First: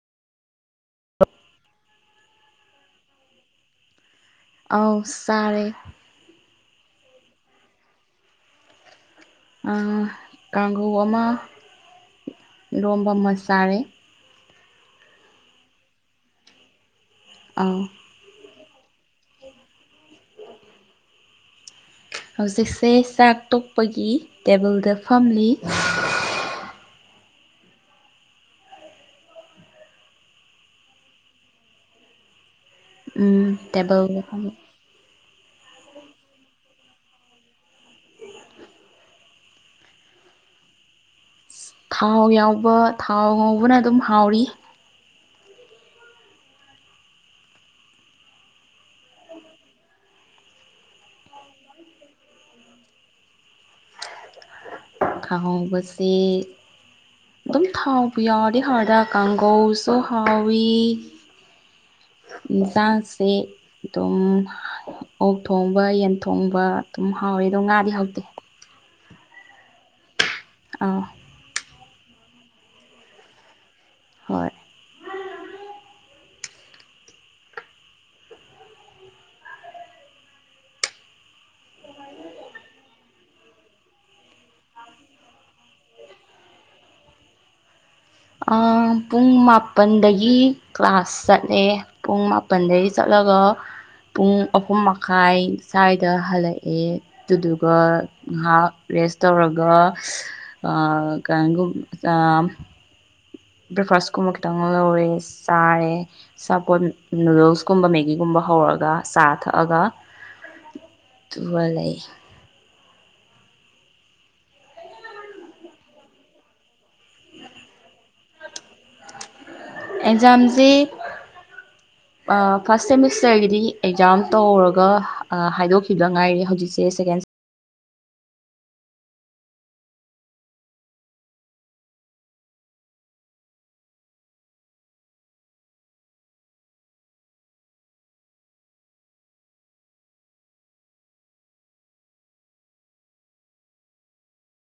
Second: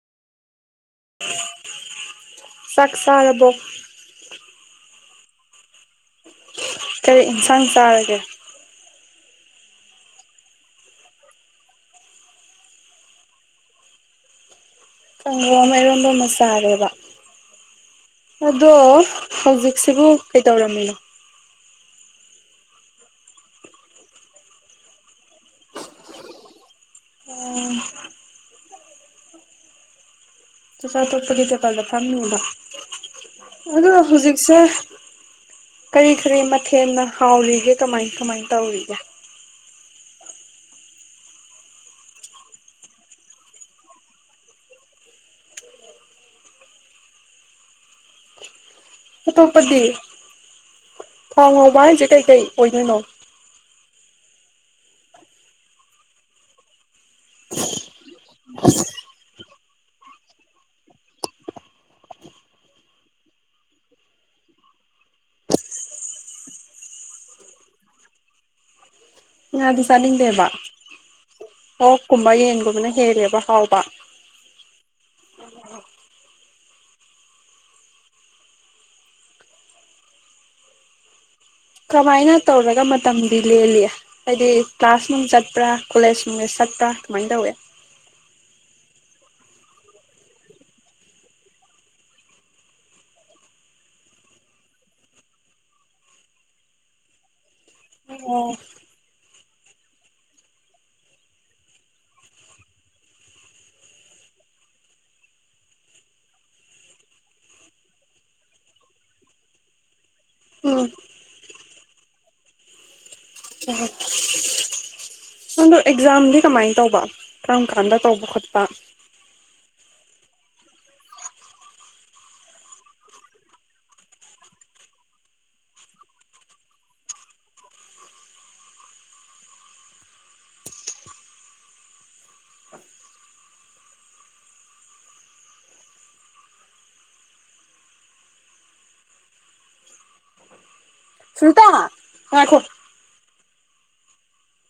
ꯆꯥꯛ ꯆꯥꯔꯕꯣ ꯑꯧ ꯆꯥꯔꯦ ꯀꯔꯤ ꯏꯟꯁꯥꯡ ꯆꯥꯔꯒꯦ ꯑ ꯀꯥꯡꯍ‌‌ꯧ ꯑꯃ ꯏꯔ‌ꯣꯝꯕ ꯑꯃ ꯆꯥꯔꯦ ꯀꯥꯡꯍꯧ ꯑꯃ ꯏꯔꯣꯟꯕ ꯑꯃ ꯆꯥꯔꯦꯕ ꯑ ꯑꯗꯣ ꯍꯧꯖꯤꯛꯁꯤꯕꯨ ꯀꯩꯇꯧꯔꯝꯃꯤꯅꯣ ꯍꯧꯖꯤꯛꯁꯦ ꯆꯥꯛ ꯇꯣꯛꯄꯒꯤ ꯇꯦꯕꯜꯗ ꯐꯝꯂꯤ ꯑꯣ ꯆꯥꯆꯥꯥ ꯊꯣꯄꯒꯤ ꯗꯀꯥꯗ ꯐꯝꯅꯤꯗ ꯎꯝ ꯑꯗꯣ ꯇꯦꯕꯜꯗ ꯐꯝꯂꯤ ꯍꯧꯖꯤꯛꯁꯦ ꯀꯔꯤ ꯀꯔꯤ ꯃꯊꯦꯜꯅ ꯍꯥꯎꯔꯤꯒꯦ ꯀꯃꯥꯏ ꯀꯃꯥꯏ ꯇꯧꯔꯤꯒꯦ ꯊꯥꯎ ꯌꯥꯎꯕ ꯊꯥꯎ ꯉꯧꯕꯅ ꯑꯗꯨꯝ ꯍꯥꯎꯔꯤ ꯑꯇꯣꯞꯄꯗꯤ ꯊꯥꯎ ꯉꯥꯎꯕ ꯍꯥꯏꯁꯦ ꯀꯩꯀꯩ ꯑꯣꯏꯗꯣꯏꯅꯣ ꯈꯥꯍꯧꯕꯁꯦ ꯑꯗꯨꯝ ꯊꯥꯎꯕ ꯌꯥꯎꯔꯗꯤ ꯍꯔꯗ ꯀꯥꯡꯒꯧꯁꯨꯣꯍꯋꯤ ꯏꯟꯁꯥꯡꯁꯦ ꯑꯗꯨꯝ ꯑꯣꯛ ꯊꯣꯡꯕ ꯌꯦꯟ ꯊꯣꯡꯕ ꯑꯗꯨꯝ ꯍꯥꯎꯋꯦ ꯑꯗꯣ ꯉꯥꯗꯤ ꯍꯥꯎꯇꯦ ꯑꯗꯨ ꯆꯅꯤꯡꯗꯦꯕ ꯑꯥ ꯑꯣꯛꯀꯨꯝꯕ ꯌꯦꯟꯒꯨꯝꯕꯅ ꯍꯦꯜꯂꯦꯕ ꯍꯥꯎꯕ ꯍꯣꯏ ꯀꯃꯥꯏꯅ ꯇꯧꯔꯒ ꯃꯇꯝꯗꯤ ꯂꯦꯜꯂꯤ ꯍꯥꯏꯗꯤ ꯀ꯭ꯂꯥꯁ ꯅꯨꯡ ꯆꯠꯄ꯭ꯔꯥ ꯀꯣꯂꯦꯖ ꯅꯨꯡꯗ ꯆꯠꯄ꯭ꯔꯥ ꯀꯃꯥꯏꯅ ꯇꯧꯋꯦ ꯄꯨꯡ ꯃꯥꯄꯜꯗꯒꯤ ꯀ꯭ꯂꯥꯁ ꯆꯠꯂꯦ ꯄꯨꯡ ꯃꯥꯄꯜꯗꯒꯤ ꯆꯠꯂꯒ ꯄꯨꯡ ꯑꯍꯨꯝ ꯃꯈꯥꯏ ꯁ꯭ꯋꯥꯏꯗ ꯍꯜꯂꯛꯑꯦ ꯑꯗꯨꯗꯨꯒ ꯑꯣ ꯉꯥꯏꯍꯥꯛ ꯔꯦꯁ ꯇꯧꯔꯒ ꯀꯒꯨꯝ ꯕ꯭ꯔꯦꯛꯐꯥꯁ ꯀꯨꯝꯕ ꯈꯤꯇꯪ ꯂꯧꯔꯦ ꯆꯥꯔꯦ ꯁꯥꯄꯣꯠ ꯅꯨꯗꯜꯁꯀꯨꯝꯕ ꯃꯦꯒꯤꯒꯨꯝꯕ ꯍꯧꯔꯒ ꯆꯥ ꯊꯛꯑꯒ ꯎꯝ ꯑꯗꯨꯒ ꯋꯥ ꯂꯩ ꯌꯥ ꯑꯗꯣ ꯑꯦꯛꯖꯥꯝꯗꯤ ꯀꯃꯥꯏꯅ ꯇꯧꯕ ꯀꯔꯝ ꯀꯥꯟꯗ ꯇꯧꯕ ꯈꯣꯠꯄ ꯑꯦꯛꯖꯥꯝꯁꯤ [inaudible] ꯐꯥꯔꯁꯠ ꯁꯦꯃꯤꯁꯇꯔꯒꯤꯗꯤ ꯑꯦꯛꯖꯥꯝ ꯇꯧꯔꯒ ꯍꯥꯏꯗꯣꯛꯈꯤꯕꯗ ꯉꯥꯏꯔꯦ ꯍꯧꯖꯤꯛꯁꯦ ꯁꯦꯀꯦꯟ ꯁꯇ ꯍ